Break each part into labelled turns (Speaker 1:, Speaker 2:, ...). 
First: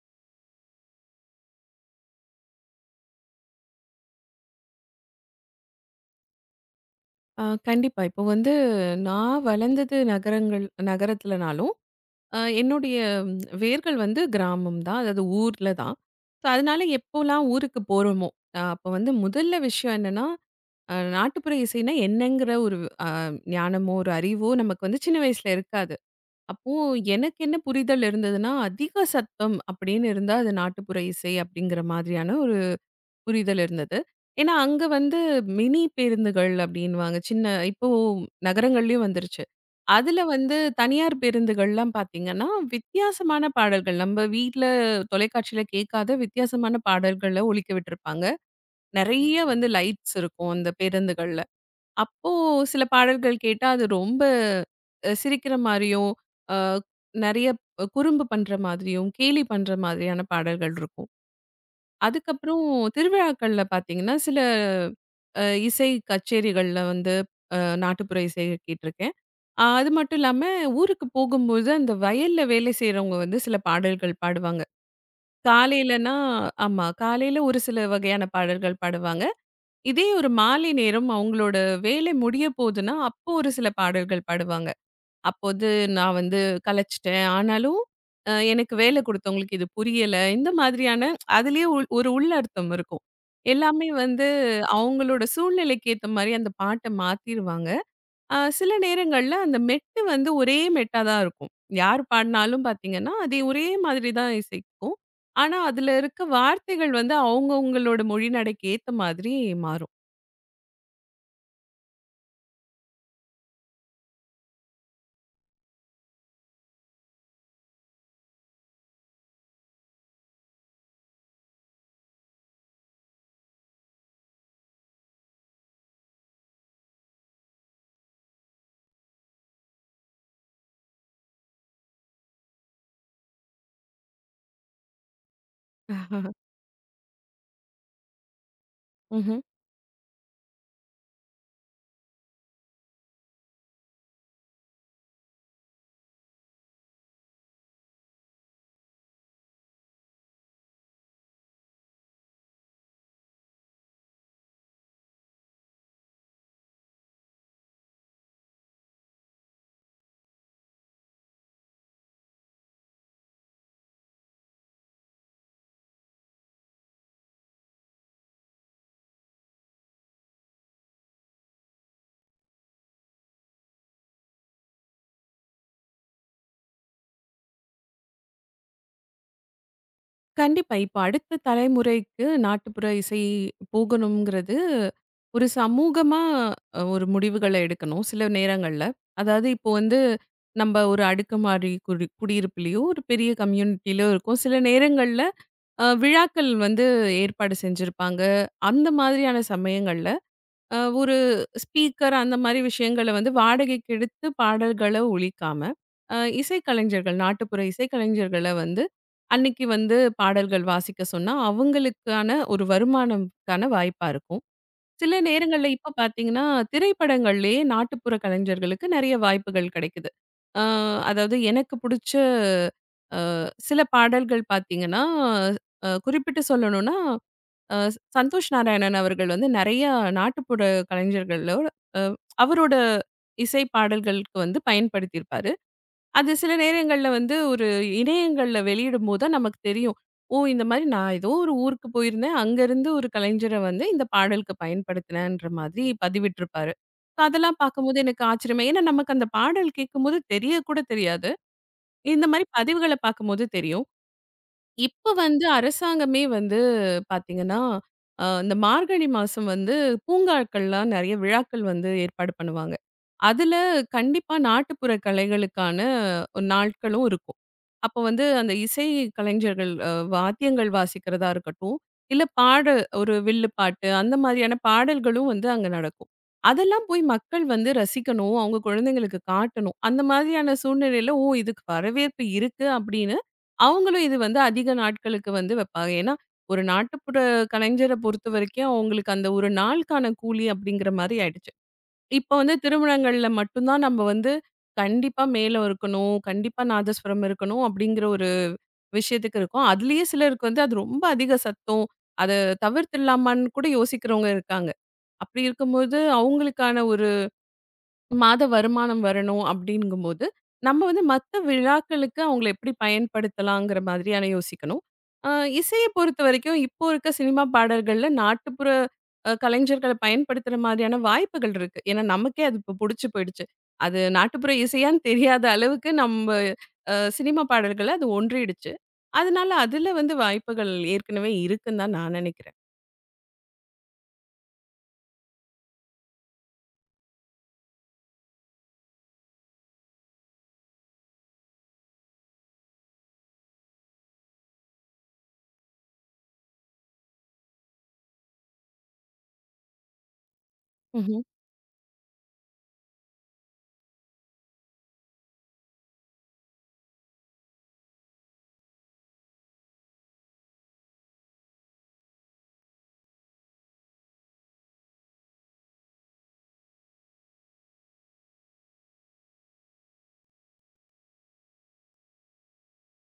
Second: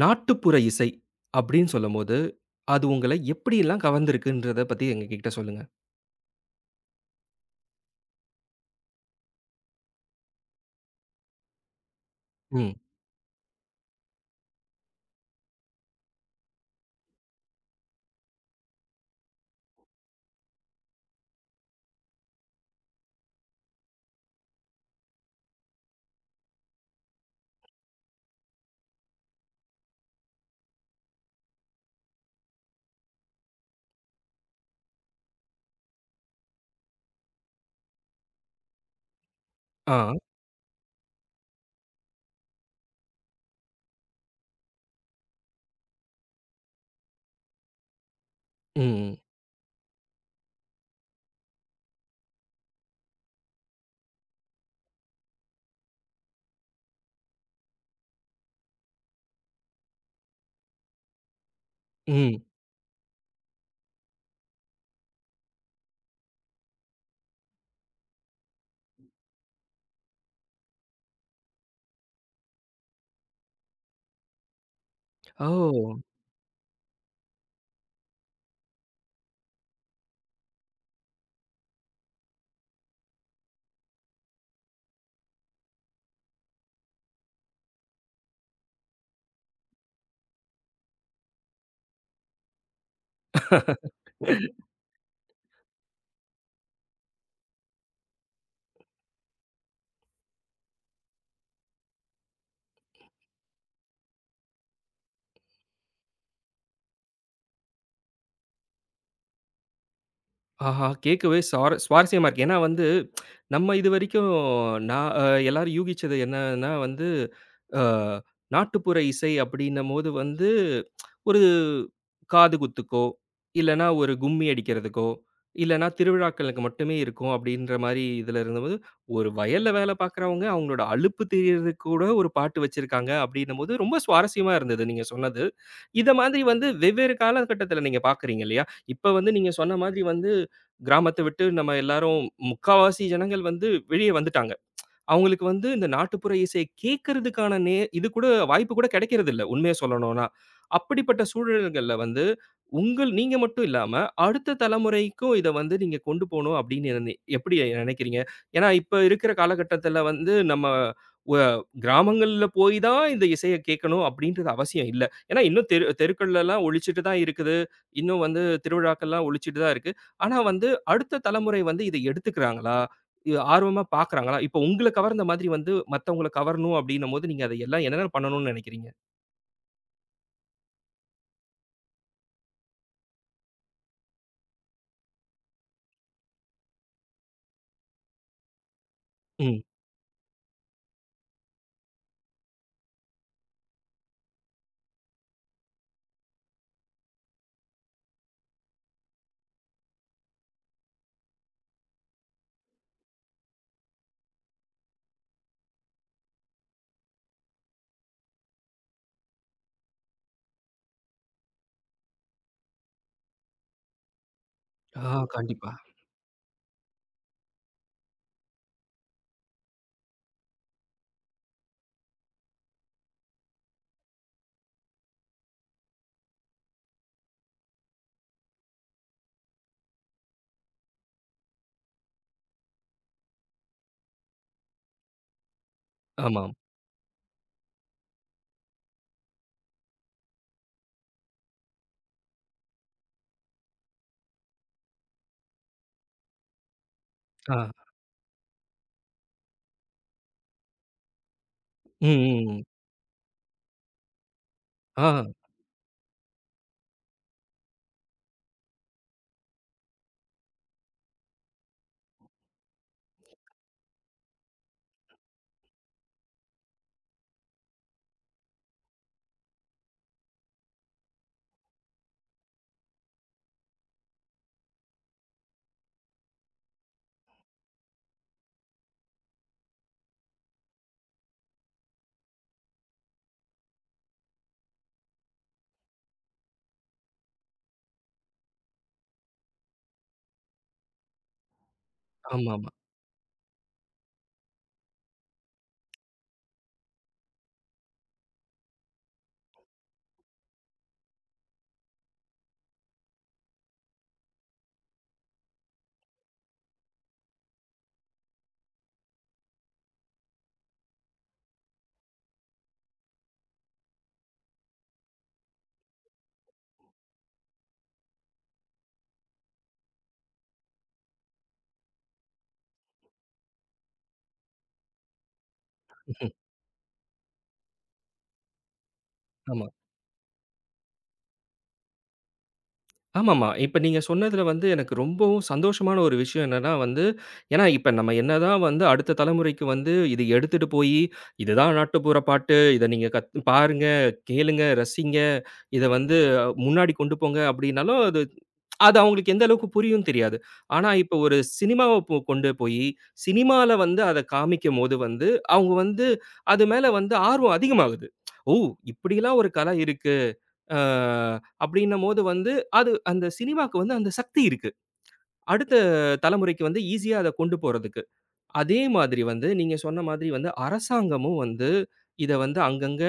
Speaker 1: நாட்டுப்புற இசை அப்படின்னு சொல்லும்போது, அது உங்கள எப்படியெல்லாம் கவர்ந்திருக்குன்றத பத்தி எங்ககிட்ட சொல்லுங்க?
Speaker 2: ஆ கண்டிப்பா. இப்போ வந்து நான் வளர்ந்தது நகரங்கள் நகரத்துலனாலும்,
Speaker 1: ம்.
Speaker 2: என்னுடைய ம், வேர்கள் வந்து கிராமம் தான். அதாவது ஊர்ல தான். ஸோ அதனால எப்போலாம் ஊருக்கு போறோமோ, அப்போ வந்து முதல்ல விஷயம் என்னன்னா, நாட்டுப்புற இசைனா என்னங்கிற ஒரு அ ஞானமோ, ஒரு அறிவோ நமக்கு வந்து சின்ன வயசுல இருக்காது. அப்போ எனக்கு என்ன புரிதல் இருந்ததுன்னா, அதிக சத்தம் அப்படின்னு இருந்தா அது நாட்டுப்புற இசை அப்படிங்கிற மாதிரியான புரிதல் இருந்தது. ஏன்னா, அங்க வந்து மினி பேருந்துகள் அப்டின்னுவாங்க. சின்ன இப்போ நகரங்கள்லயும் வந்துருச்சு.
Speaker 1: ஆ.
Speaker 2: அதுல வந்து தனியார் பேருந்துகள்லாம் பார்த்தீங்கன்னா, வித்தியாசமான பாடல்கள். நம்ப வீட்ல தொலைக்காட்சியில கேட்காத வித்தியாசமான பாடல்கள ஒலிக்க விட்டுருப்பாங்க.
Speaker 1: ம்.
Speaker 2: நெறைய வந்து லைட்ஸ் இருக்கும் அந்த பேருந்துகள்ல. அப்போ சில பாடல்கள் கேட்டா, அது ரொம்ப சிரிக்கிற மாரியும், அ நெறைய குறும்பு பண்ற மாதிரியும், கேலி பண்ற மாதிரியான பாடல்கள் இருக்கும்.
Speaker 1: ம்.
Speaker 2: அதுக்கப்புறம் திருவிழாக்கள்ல பார்த்தீங்கன்னா, சில அ இசை கச்சேரிகள்ல வந்து அ நாட்டுப்புற இசை கேட்டுருக்கேன். அது மட்டும் இல்லாம, ஊருக்கு போகும்போது அந்த வயல்ல வேலை செய்றவங்க வந்து சில பாடல்கள் பாடுவாங்க.
Speaker 1: ஓ!
Speaker 2: காலையிலனா ஆமா. காலையில ஒரு சில வகையான பாடல்கள் பாடுவாங்க. இதே ஒரு மாலை நேரம் அவங்களோட வேலை முடிய போதுன்னா, அப்போ ஒரு சில பாடல்கள் பாடுவாங்க. அப்போ வந்து நான் வந்து கலைச்சுட்டேன். ஆனாலும் எனக்கு வேலை குடுத்தவங்களுக்கு இது புரியல. இந்த மாதிரியான அதிலேயே ஒரு உள்ளர்த்தம் இருக்கும். எல்லாமே வந்து அவங்களோட சூழ்நிலைக்கு ஏத்த மாரி அந்த பாட்ட மாத்திருவாங்க. சில நேரங்கள்ல அந்த மெட்டு வந்து ஒரே மெட்டா தான் இருக்கும். யார் பாடுனாலும் பார்த்தீங்கன்னா, அதே ஒரே மாதிரி தான் இசைக்கும். ஆனா, அதில இருக்க வார்த்தைகள் வந்து அவங்கவங்களோட மொழிநடைக்கு ஏத்த மாதிரி மாறும்.
Speaker 1: ஆஹா! கேட்கவே சுவாரஸ்யமா இருக்கு. ஏன்னா வந்து, நம்ம இதுவரைக்கும் நான் அ எல்லாரும் யூகிச்சது என்னன்னா வந்து, அ நாட்டுப்புற இசை அப்படின்னம்போது வந்து, ஒரு காது குத்துக்கோ, இல்லன்னா ஒரு கும்மி அடிக்கிறதுக்கோ, இல்லன்னா திருவிழாக்களுக்கு மட்டுமே இருக்கும் அப்படின்ற மாரி இதில இருந்தபோது, ஒரு வயல்ல வேலை பார்க்குறவங்க அவங்களோட அலுப்பு தெரியறதுக்கு கூட ஒரு பாட்டு வச்சிருக்காங்க அப்படின்னம்போது, ரொம்ப சுவாரஸ்யமா இருந்தது நீங்க சொன்னது. இத மாதிரி வந்து வெவ்வேறு காலகட்டத்தில நீங்க பார்க்குறீங்க இல்லையா? இப்ப வந்து நீங்க சொன்ன மாதிரி வந்து கிராமத்த விட்டு நம்ம எல்லாரும் முக்காவாசி ஜனங்கள் வந்து வெளிய வந்துட்டாங்க. அவங்களுக்கு வந்து இந்த நாட்டுப்புற இசைய கேட்கறதுக்கான நே இது கூட வாய்ப்பு கூட கிடைக்கிறதில்ல, உண்மைய சொல்லணும்னா. அப்படிப்பட்ட சூழல்கள்ல வந்து, நீங்க மட்டும் இல்லாம, அடுத்த தலைமுறைக்கும் இத வந்து நீங்க கொண்டு போணும் அப்படின்னு எப்படி நினைக்கிறீங்க? ஏன்னா, இப்ப இருக்கிற காலகட்டத்தில வந்து நம்ம வ கிராமங்கள்ல போய் தான் இந்த இசைய கேட்கணும் அப்படின்றது அவசியம் இல்ல. ஏன்னா, இன்னும் தெரு தெருக்கள்லலாம் ஒலிச்சுட்டு தான் இருக்குது. இன்னும் வந்து திருவிழாக்கள்லாம் ஒலிச்சுட்டு தான் இருக்கு. ஆனா வந்து, அடுத்த தலைமுறை வந்து இத எடுத்துக்கிறாங்களா? இது ஆர்வமா பார்க்குறாங்களா? இப்ப உங்கள கவர்ந்த மாதிரி வந்து மத்தவங்கள கவரணும் அப்டின்னும்போது, நீங்க அத எல்லாம் என்னென்ன பண்ணணும்னு நெனைக்கிறீங்க?
Speaker 2: கண்டிப்பா. இப்ப அடுத்த தலைமுறைக்கு நாட்டுப்புற இசை போகணுங்கிறது, ஒரு சமூகமா ஒரு முடிவுகள எடுக்கணும், சில நேரங்கள்ல. அதாவது
Speaker 1: ம்.
Speaker 2: இப்போ வந்து நம்ப ஒரு அடுக்குமாடி குடியிருப்புலயோ, ஒரு பெரிய கம்யூனிட்டிலயோ இருக்கோம். சில நேரங்கள்ல விழாக்கள் வந்து ஏற்பாடு செஞ்சிருப்பாங்க. அந்த மாதிரியான சமயங்கள்ல ஒரு ஸ்பீக்கர் அந்த மாரி விஷயங்கள வந்து வாடகைக்கு எடுத்து பாடல்கள ஒலிக்காம, இசைக்கலைஞர்கள், நாட்டுப்புற இசைக்கலைஞர்கள வந்து அன்னைக்கு வந்து பாடல்கள் வாசிக்க சொன்னா, அவங்களுக்கான ஒரு வருமானம்க்கான வாய்ப்பா இருக்கும்.
Speaker 1: ஆ
Speaker 2: சில நேரங்கள்ல
Speaker 1: கண்டிப்பா.
Speaker 2: இப்ப பார்த்தீங்கன்னா, திரைப்படங்கள்லயே நாட்டுப்புற கலைஞர்களுக்கு நெறைய வாய்ப்புகள் கிடைக்குது. அ அதாவது எனக்கு புடிச்ச அ சில பாடல்கள் பார்த்தீங்கன்னா, குறிப்பிட்டு சொல்லணும்னா அ சந்தோஷ் நாராயணன் அவர்கள் வந்து நெறைய நாட்டுப்புற கலைஞர்களோட அ அவரோட இசை பாடல்களுக்கு வந்து பயன்படுத்தியிருப்பாரு. அது சில
Speaker 1: ஆமாம்.
Speaker 2: நேரங்கள்ல வந்து ஒரு வெளியிடும்போது தான் நமக்கு தெரியும். ஓ! இந்த மாரி நான் ஏதோ ஒரு ஊருக்கு போயிருந்தேன். அங்கருந்து ஒரு கலைஞர வந்து இந்த பாடலுக்கு பயன்படுத்தினேன்ற மாதிரி பதிவிட்டிருப்பாரு. இப்ப
Speaker 1: ஆ.
Speaker 2: அதெல்லாம் பார்க்கும்போது எனக்கு ஆச்சரியமா ஏன்னா நமக்கு அந்த பாடல் கேட்கும்போது தெரிய கூட தெரியாது.
Speaker 1: ம்,
Speaker 2: இந்த மாரி
Speaker 1: ம், ம்.
Speaker 2: பதிவுகள பார்க்கும்போது தெரியும்.
Speaker 1: ஆ.
Speaker 2: இப்ப வந்து அரசாங்கமே வந்து பாத்தீங்கன்னா, இந்த மார்கழி மாசம் வந்து பூங்காக்கள்லாம் நெறைய விழாக்கள் வந்து ஏற்பாடு பண்ணுவாங்க. அதுல கண்டிப்பா நாட்டுப்புற கலைகளுக்கான ஒரு நாட்களும் இருக்கும். அப்போ வந்து அந்த இசை கலைஞர்கள் வாத்தியங்கள் வாசிக்கிறதா இருக்கட்டும், இல்ல பாட ஒரு வில்லு பாட்டு அந்த மாதிரியான பாடல்களும் வந்து அங்க நடக்கும். அதெல்லாம் போய் மக்கள் வந்து ரசிக்கணும், அவங்க குழந்தைங்களுக்கு காட்டணும். அந்த மாதிரியான சூழ்நிலையில, ஓ! இதுக்கு வரவேற்பு இருக்கு அப்டின்னா அவங்களும் இது வந்து அதிக நாட்களுக்கு வந்து வைப்பாங்க. ஏன்னா, ஒரு நாட்டுப்புற கலைஞர பொறுத்தவரைக்கும் அவங்களுக்கு அந்த ஒரு நாளுக்கான கூலி அப்படிங்கிற மாரி ஆயிடுச்சு. இப்ப வந்து
Speaker 1: ஆமாமா.
Speaker 2: திருமணங்கள்ல மட்டும் தான் நம்ம வந்து கண்டிப்பா மேளம் இருக்கணும், கண்டிப்பா நாதஸ்வரம் இருக்கணும் அப்படிங்கிற ஒரு விஷயத்துக்கு இருக்கோம். அதுலயே சிலருக்கு வந்து அது ரொம்ப அதிக சத்தம். அத தவிர்த்துடலாமான்னு கூட யோசிக்கிறவங்க இருக்காங்க. அப்படி இருக்கும்போது அவங்களுக்கான மாத வருமானம் வரணும் அப்படிங்கும்போது, நம்ம வந்து மத்த விழாக்களுக்கு அவங்கள எப்படி பயன்படுத்தலாங்கிற மாதிரியான யோசிக்கணும். அ இசைய பொறுத்தவரைக்கும் இப்போ இருக்க சினிமா பாடல்கள்ல நாட்டுப்புற கலைஞர்கள பயன்படுத்துற மாதிரியான வாய்ப்புகள் இருக்கு. ஏன்னா, நமக்கே அது இப்போ புடிச்சு போயிடுச்சு. அது நாட்டுப்புற இசையான்னு தெரியாத அளவுக்கு நம்ப சினிமா பாடல்கள அது ஒன்றிடுச்சு. அதனால
Speaker 1: ஆமா.
Speaker 2: அதுல வந்து வாய்ப்புகள் ஏற்கனவே இருக்குன்னு தான் நான் நினைக்கிறேன்.
Speaker 1: ஆமாமா. இப்ப நீங்க சொன்னதுல வந்து எனக்கு ரொம்பவும் சந்தோஷமான ஒரு விஷயம் என்னன்னா வந்து, ஏன்னா இப்ப நம்ம என்னதான் வந்து அடுத்த தலைமுறைக்கு வந்து இது எடுத்துட்டு போயி, இதுதான் நாட்டுப்புற பாட்டு, இத நீங்க பாருங்க, கேளுங்க, ரசிங்க, இத வந்து முன்னாடி கொண்டு போங்க அப்டின்னாலும், அது அது அவங்களுக்கு எந்த அளவுக்கு புரியும்னு தெரியாது. ஆனா, இப்ப ஒரு சினிமாவ கொண்டு போயி, சினிமால வந்து அத காமிக்கும்போது வந்து, அவங்க வந்து அது மேல வந்து ஆர்வம் அதிகமாகுது. "ஓ! இப்படிலாம் ஒரு கலை இருக்கு." அ அப்படின்னம்போது வந்து, அது அந்த சினிமாக்கு வந்து அந்த சக்தி இருக்கு. அடுத்த தலைமுறைக்கு வந்து ஈஸியா அத கொண்டு போறதுக்கு. அதே மாதிரி வந்து நீங்க சொன்ன மாதிரி வந்து அரசாங்கமும் வந்து இத வந்து அங்கங்க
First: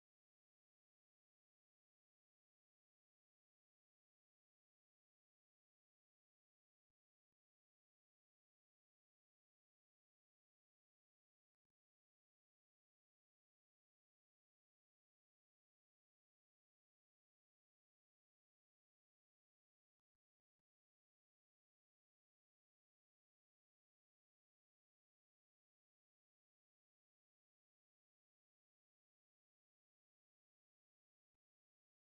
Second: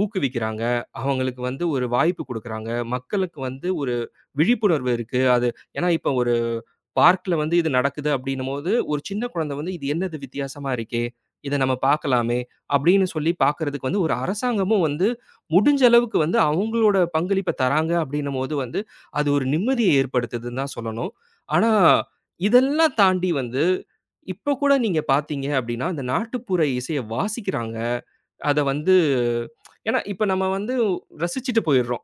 Speaker 1: ஊக்குவிக்கிறாங்க. அவங்களுக்கு வந்து ஒரு வாய்ப்பு குடுக்குறாங்க. மக்களுக்கு வந்து ஒரு விழிப்புணர்வு இருக்கு. அது ஏன்னா இப்ப ஒரு பார்க்ல வந்து இது நடக்குது அப்டின்னும்போது, ஒரு சின்ன குழந்தை வந்து இது என்னது வித்தியாசமா இருக்கே! இத நம்ம பார்க்கலாமே! அப்டின்னு சொல்லி பார்க்கறதுக்கு வந்து ஒரு அரசாங்கமும் வந்து முடிஞ்ச அளவுக்கு வந்து அவங்களோட பங்களிப்ப தராங்க அப்டின்னும்போது வந்து, அது ஒரு நிம்மதிய ஏற்படுத்துதுன்னு தான் சொல்லணும். ஆனா, இதெல்லாம் தாண்டி வந்து இப்போ கூட நீங்க பார்த்தீங்க அப்படின்னா, அந்த நாட்டுப்புற இசைய வாசிக்கிறாங்க. அத வந்து ஏன்னா இப்ப நம்ம வந்து ரசிச்சுட்டு போயிடுறோம்.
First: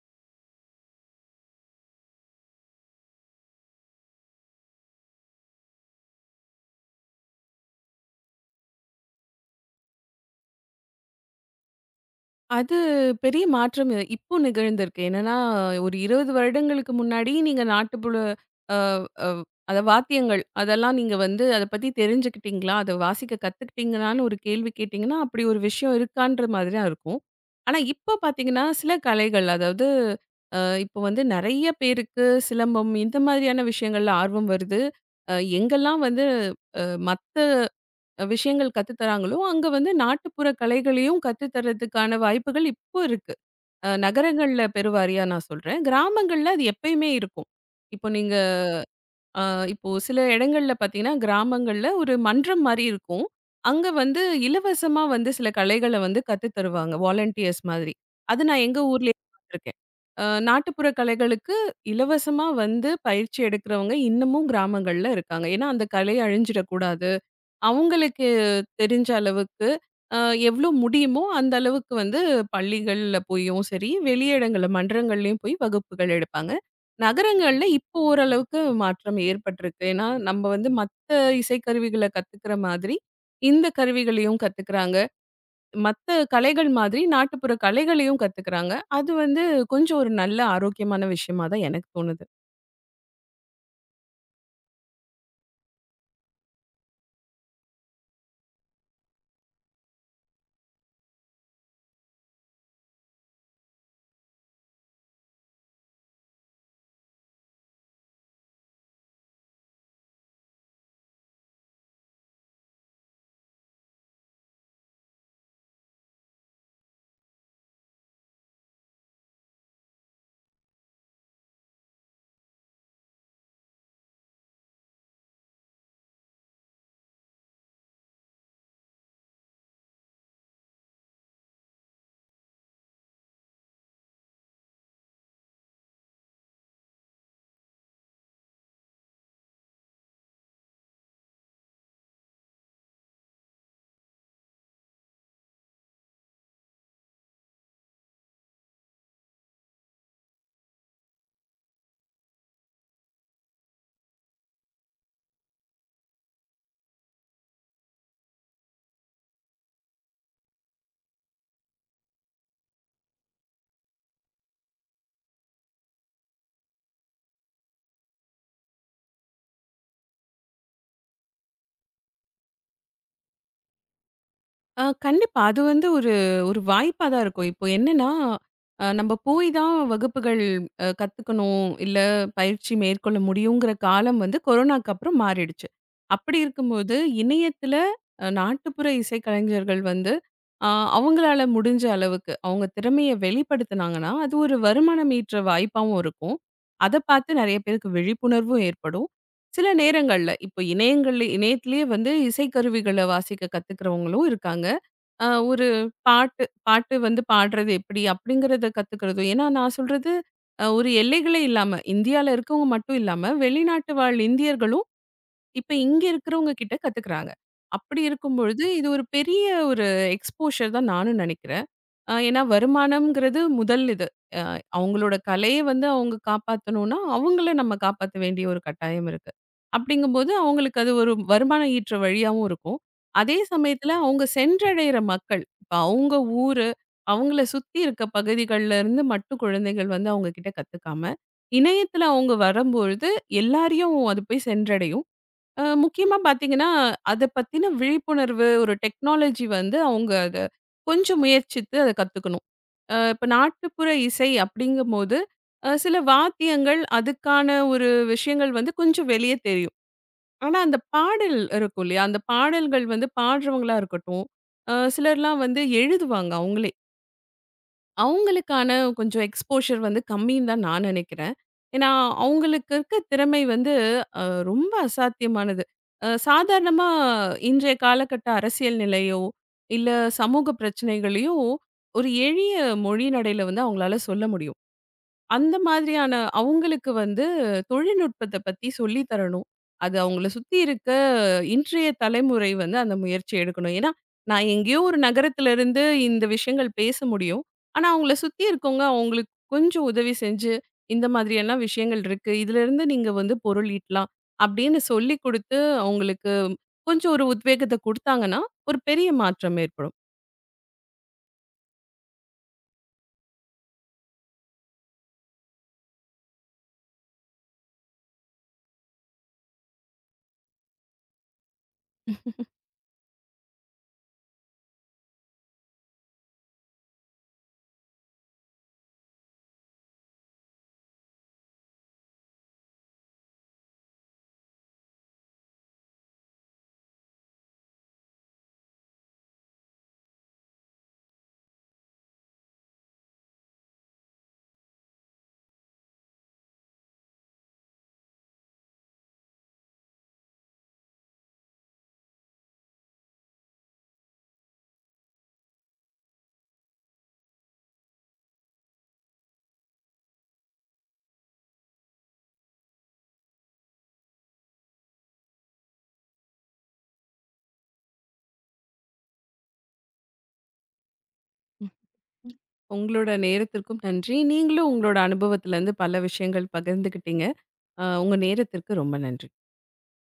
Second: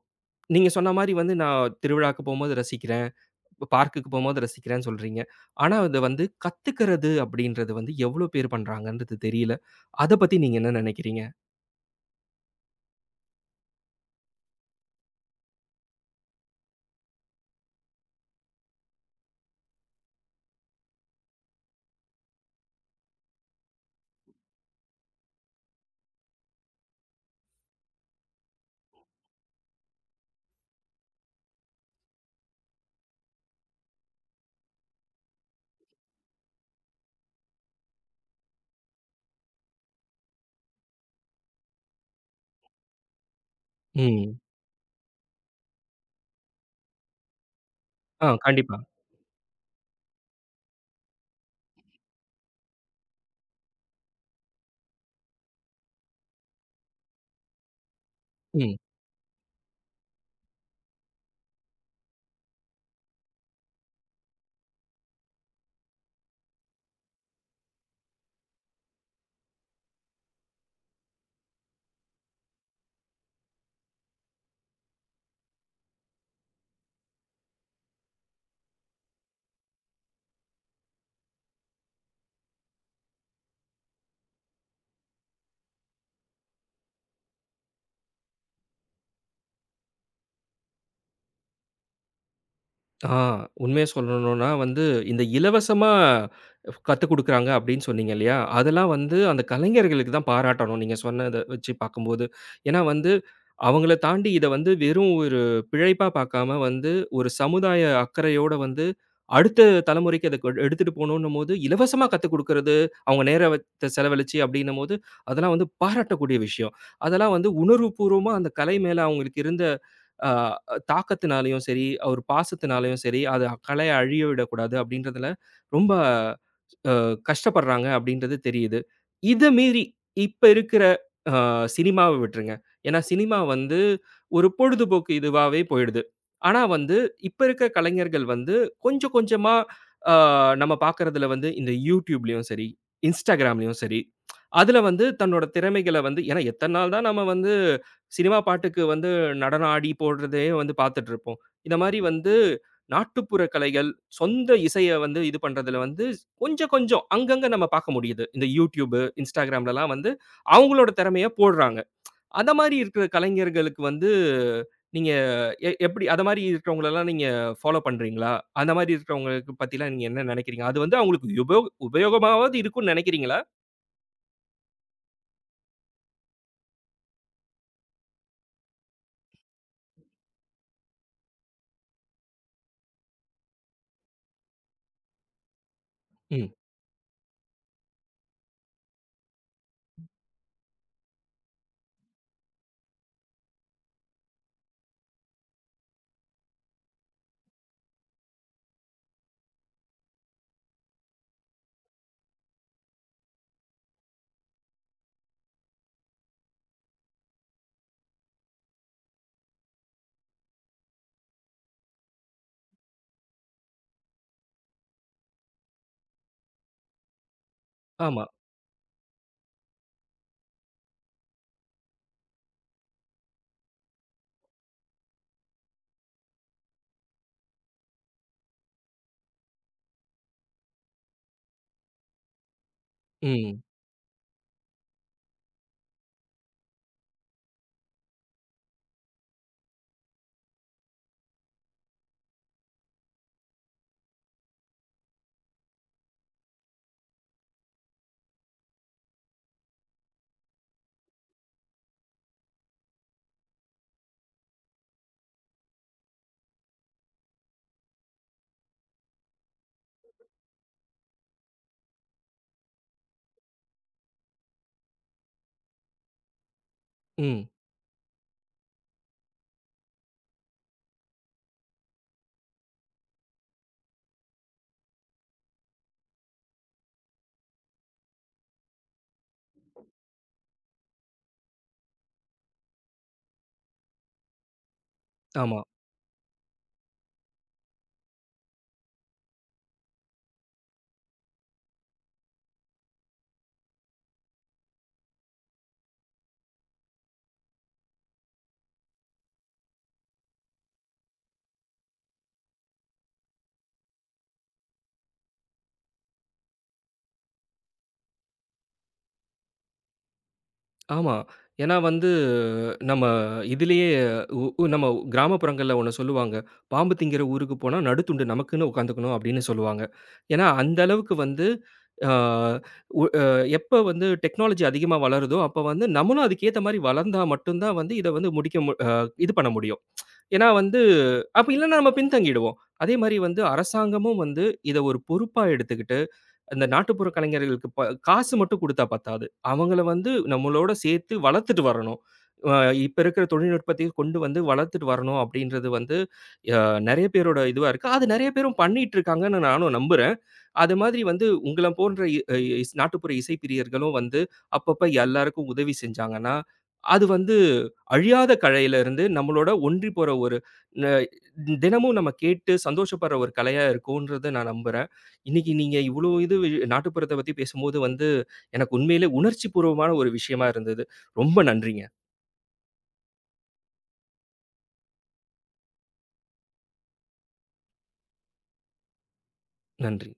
Speaker 1: நீங்க சொன்ன மாரி வந்து நான் திருவிழாக்கு போம்போது ரசிக்கிறேன், இப்ப பார்க்குக்கு போம்போது ரசிக்கிறேன்னு சொல்றீங்க. ஆனா அத வந்து கத்துக்கிறது அப்படின்றது வந்து எவ்வளோ பேர் பண்றாங்கன்றது தெரியல. அத பத்தி நீங்க என்ன நினைக்கிறீங்க?
Speaker 2: அது பெரிய மாற்றம் இப்போ நிகழ்ந்திருக்கு. என்னன்னா, ஒரு 20 வருடங்களுக்கு முன்னாடி நீங்க நாட்டுப்புற அ அ அத வாத்தியங்கள் அதெல்லாம் நீங்க வந்து அத பத்தி தெரிஞ்சுக்கிட்டீங்களா? அத வாசிக்க கத்துக்கிட்டீங்களான்னு ஒரு கேள்வி கேட்டீங்கன்னா, அப்படி ஒரு விஷயம் இருக்கான்ற மாதிரி தான் இருக்கும். ஆனா, இப்ப பார்த்தீங்கன்னா, சில கலைகள் அதாவது இப்போ வந்து நெறைய பேருக்கு சிலம்பம் இந்த மாதிரியான விஷயங்கள்ல ஆர்வம் வருது. எங்கெல்லாம் வந்து மத்த விஷயங்கள் கத்துத் தராங்களோ, அங்க வந்து நாட்டுப்புற கலைகளையும் கத்துத் தர்றதுக்கான வாய்ப்புகள் இப்போ இருக்கு.
Speaker 1: ம்.
Speaker 2: நகரங்கள்ல பெருவாரியா நான் சொல்றேன். கிராமங்கள்ல அது எப்பயுமே இருக்கும். இப்போ
Speaker 1: ஆ
Speaker 2: நீங்க
Speaker 1: கண்டிப்பா.
Speaker 2: அ இப்போ சில இடங்கள்ல பார்த்தீங்கன்னா, கிராமங்கள்ல ஒரு மன்றம் மாரி இருக்கும். அங்க வந்து இலவசமா வந்து சில கலைகள வந்து கத்துத் தருவாங்க. வாலண்டியர்ஸ் மாதிரி. அது நான்
Speaker 1: ம்.
Speaker 2: எங்க ஊர்லயே பார்த்துருக்கேன். நாட்டுப்புற கலைகளுக்கு இலவசமா வந்து பயிற்சி எடுக்கிறவங்க இன்னமும் கிராமங்கள்ல இருக்காங்க. ஏன்னா, அந்த கலை அழிஞ்சிடக்கூடாது. அவங்களுக்கு தெரிஞ்ச அளவுக்கு அ எவ்ளோ முடியுமோ அந்த அளவுக்கு வந்து பள்ளிகள்ல போயும் சரி, வெளியிடங்கள்ல மன்றங்கள்லயும் போய் வகுப்புகள் எடுப்பாங்க. நகரங்கள்ல இப்போ ஓரளவுக்கு மாற்றம் ஏற்பட்டிருக்கு. ஏன்னா, நம்ம வந்து மத்த இசைக்கருவிகள கத்துக்கிற மாதிரி, இந்த கருவிகளையும் கத்துக்கிறாங்க. மத்த கலைகள் மாதிரி நாட்டுப்புற கலைகளையும் கத்துக்கிறாங்க. அது வந்து கொஞ்சம் ஒரு நல்ல ஆரோக்கியமான விஷயமா தான் எனக்கு தோணுது.
Speaker 1: ஆ, உண்மைய சொல்லணும்னா வந்து, இந்த இலவசமா கத்துக் குடுக்குறாங்க அப்படின்னு சொன்னீங்க இல்லையா? அதெல்லாம் வந்து அந்த கலைஞர்களுக்கு தான் பாராட்டணும். நீங்க சொன்னத வச்சு பார்க்கும்போது. ஏன்னா வந்து, அவங்கள தாண்டி இத வந்து வெறும் ஒரு பிழைப்பா பார்க்காம வந்து, ஒரு சமுதாய அக்கறையோட வந்து, அடுத்த தலைமுறைக்கு அத எடுத்துட்டு போணும்ன்னும்போது, இலவசமா கத்துக் குடுக்குறது, அவங்க நேரத்த செலவழிச்சு அப்படின்னும்போது, அதெல்லாம் வந்து பாராட்டக்கூடிய விஷயம். அதெல்லாம் வந்து உணர்வுபூர்வமா அந்த கலை மேல அவங்களுக்கு இருந்த அ தாக்கத்தினாலயும் சரி, ஒரு பாசத்தினாலயும் சரி, அது கலைய அழிய விடக்கூடாது அப்படின்றதுல ரொம்ப கஷ்டப்படுறாங்க அப்படின்றது தெரியுது. இத மீறி இப்ப இருக்கிற அ சினிமாவ விட்டுருங்க. ஏன்னா சினிமா வந்து ஒரு பொழுதுபோக்கு இதுவாவே போயிடுது. ஆனா வந்து இப்ப இருக்கிற கலைஞர்கள் வந்து கொஞ்சம் கொஞ்சமா அ நம்ம பார்க்கறதுல வந்து இந்த YouTubeலயும் சரி, Instagramலயும் சரி, அதுல வந்து தன்னோட திறமைகள வந்து ஏன்னா எத்தன நாள் தான் நம்ம வந்து சினிமா பாட்டுக்கு வந்து நடனம் ஆடி போடுறதே வந்து பார்த்துட்டு இருப்போம். இந்த மாரி வந்து நாட்டுப்புற கலைகள், சொந்த இசைய வந்து இது பண்றதுல வந்து கொஞ்சம் கொஞ்சம் அங்கங்க நம்ம பார்க்க முடியுது. இந்த Youtube, Instagramலலாம் வந்து அவங்களோட திறமைய போடுறாங்க. அத மாரி இருக்கிற கலைஞர்களுக்கு வந்து நீங்க எப்படி அத மாரி இருக்கிறவங்களலாம் நீங்க ஃபாலோ பண்றீங்களா? அந்த மாரி இருக்கிறவங்களுக்கு பத்திலாம் நீங்க என்ன நினைக்கிறீங்க? அது வந்து அவங்களுக்கு உபயோகமாவது இருக்கும்னு நினைக்கிறீங்களா?
Speaker 2: ஆ கண்டிப்பா. அது வந்து ஒரு ஒரு வாய்ப்பா தான் இருக்கும். இப்போ என்னன்னா, நம்ம போய் தான் வகுப்புகள் கத்துக்கணும், இல்ல பயிற்சி மேற்கொள்ள முடியுங்கிற காலம் வந்து கொரோனாக்கு அப்புறம் மாறிடுச்சு. அப்படி
Speaker 1: ம்.
Speaker 2: இருக்கும்போது இணையத்தில நாட்டுப்புற இசைக்கலைஞர்கள் வந்து அ அவங்களால முடிஞ்ச அளவுக்கு அவங்க திறமைய வெளிப்படுத்துனாங்கன்னா, அது ஒரு வருமானம் ஈற்ற வாய்ப்பாவும் இருக்கும். அத பார்த்து நெறைய பேருக்கு விழிப்புணர்வும் ஏற்படும். சில நேரங்கள்ல இப்போ இணையத்திலேயே வந்து இசைக்கருவிகள வாசிக்க கத்துக்கிறவங்களும் இருக்காங்க. ஒரு பாட்டு பாட்டு வந்து பாடுறது எப்படி? அப்படிங்கிறத கத்துக்கிறதும். ஏன்னா நான் சொல்றது ஒரு எல்லைகளே இல்லாம, இந்தியால இருக்கவங்க மட்டும் இல்லாம, வெளிநாட்டு வாழ் இந்தியர்களும் இப்ப இங்க இருக்கிறவங்க கிட்ட கத்துக்கிறாங்க. அப்படி
Speaker 1: ஆமா.
Speaker 2: இருக்கும் பொழுது, இது ஒரு பெரிய எக்ஸ்போஷர் தான் நானும் நினைக்கிறேன். ஏன்னா வருமானம்ங்கிறது முதல் இது. அ அவங்களோட கலைய வந்து அவங்க காப்பாத்தணும்னா, அவங்கள நம்ம காப்பாத்த வேண்டிய ஒரு கட்டாயம் இருக்கு. அப்படிங்கும்போது அவங்களுக்கு அது ஒரு வருமானம் ஈற்ற வழியாவும் இருக்கும். அதே
Speaker 1: ம்.
Speaker 2: சமயத்துல அவங்க சென்றடையிற மக்கள், இப்ப அவங்க ஊரு, அவங்கள சுத்தி இருக்க பகுதிகள்ல இருந்து மட்டும் குழந்தைகள் வந்து அவங்க கிட்ட கத்துக்காம, இணையத்துல அவங்க வரும்பொழுது எல்லாரையும் அது போய் சென்றடையும். முக்கியமா பார்த்தீங்கன்னா, அத பத்தின விழிப்புணர்வு, ஒரு டெக்னாலஜி வந்து அவங்க அத கொஞ்சம் முயற்சித்து அத கத்துக்கணும். இப்ப நாட்டுப்புற இசை அப்படிங்கும்போது, சில வாத்தியங்கள், அதுக்கான ஒரு விஷயங்கள் வந்து கொஞ்சம் வெளிய தெரியும். ஆனா, அந்த பாடல் இருக்கும் இல்லையா? அந்த பாடல்கள் வந்து பாடுறவங்களா இருக்கட்டும், சிலர்லாம் வந்து எழுதுவாங்க அவங்களே.
Speaker 1: ம்.
Speaker 2: அவங்களுக்கான கொஞ்சம் எக்ஸ்போஷர் வந்து கம்மின்னு தான் நான் நினைக்கிறேன். ஏன்னா, அவங்களுக்கு இருக்க திறமை வந்து அ ரொம்ப அசாத்தியமானது. சாதாரணமா இன்றைய காலகட்ட அரசியல் நிலையோ, இல்ல சமூக பிரச்சனைகளையோ ஒரு எளிய மொழி நடையில வந்து அவங்களால சொல்ல முடியும். அந்த
Speaker 1: ஆமா.
Speaker 2: மாதிரியான அவங்களுக்கு வந்து தொழில்நுட்பத்த பத்தி சொல்லி தரணும். அது அவங்கள சுத்தி இருக்க இன்றைய தலைமுறை வந்து அந்த முயற்சி எடுக்கணும். ஏன்னா, நான் எங்கேயோ ஒரு நகரத்துல இருந்து இந்த விஷயங்கள் பேச முடியும். ஆனா, அவங்கள சுத்தி இருக்கவங்க அவங்களுக்கு கொஞ்சம் உதவி செஞ்சு, இந்த மாதிரியெல்லாம் விஷயங்கள் இருக்கு. இதுலருந்து நீங்க வந்து பொருள் ஈட்டலாம். அப்படின்னு சொல்லிக் குடுத்து, அவங்களுக்கு கொஞ்சம் ஒரு உத்வேகத்த குடுத்தாங்கன்னா, ஒரு பெரிய மாற்றம் ஏற்படும்.
Speaker 1: ஆமா. ஏன்னா வந்து நம்ம இதிலேயே நம்ம கிராமப்புறங்கள்ல ஒண்ணு சொல்லுவாங்க. "பாம்பு திங்கிற ஊருக்கு போனா நடுத்துண்டு நமக்குன்னு உட்காந்துக்கணும்." அப்படின்னு சொல்லுவாங்க. ஏன்னா, அந்த அளவுக்கு வந்து அ உ அ எப்ப வந்து டெக்னாலஜி அதிகமா வளருதோ, அப்ப வந்து நம்மளும் அதுக்கேத்த மாரி வளர்ந்தா மட்டும் தான் வந்து இத வந்து முடிக்க மு அ இது பண்ண முடியும். ஏன்னா வந்து அப்படி இல்லன்னா நம்ம பின்தங்கிடுவோம். அதே மாரி வந்து அரசாங்கமும் வந்து இத ஒரு பொறுப்பா எடுத்துக்கிட்டு அந்த நாட்டுப்புற கலைஞர்களுக்கு காசு மட்டும் குடுத்தா பத்தாது. அவங்கள வந்து நம்மளோட சேர்த்து வளர்த்துட்டு வரணும். அ இப்ப இருக்கிற தொழில்நுட்பத்தையும் கொண்டு வந்து வளர்த்துட்டு வரணும் அப்படின்றது வந்து, அ நெறைய பேரோட இதுவா இருக்கு. அது நெறைய பேரும் பண்ணிட்டு இருக்காங்கன்னு நானும் நம்புறேன். அது மாதிரி வந்து உங்கள போன்ற இ அ இஸ் நாட்டுப்புற இசை பிரியர்களும் வந்து அப்பப்ப எல்லாருக்கும் உதவி செஞ்சாங்கன்னா, அது வந்து அழியாத கலையிலிருந்து நம்மளோட ஒன்றி போற ஒரு ந தினமும் நம்ம கேட்டு சந்தோஷப்படுற ஒரு கலையா இருக்கும்ன்றத நான் நம்புறேன். இன்னைக்கு நீங்க இவ்ளோ இது நாட்டுப்புறத்த பத்தி பேசும்போது வந்து எனக்கு உண்மையிலே உணர்ச்சி பூர்வமான ஒரு விஷயமா இருந்தது. ரொம்ப நன்றிங்க.
Speaker 2: உங்களோட நேரத்திற்கும் நன்றி. நீங்களும் உங்களோட அனுபவத்திலருந்து பல விஷயங்கள் பகிர்ந்துக்கிட்டீங்க. உங்க நேரத்திற்கு ரொம்ப நன்றி.
Speaker 1: நன்றி.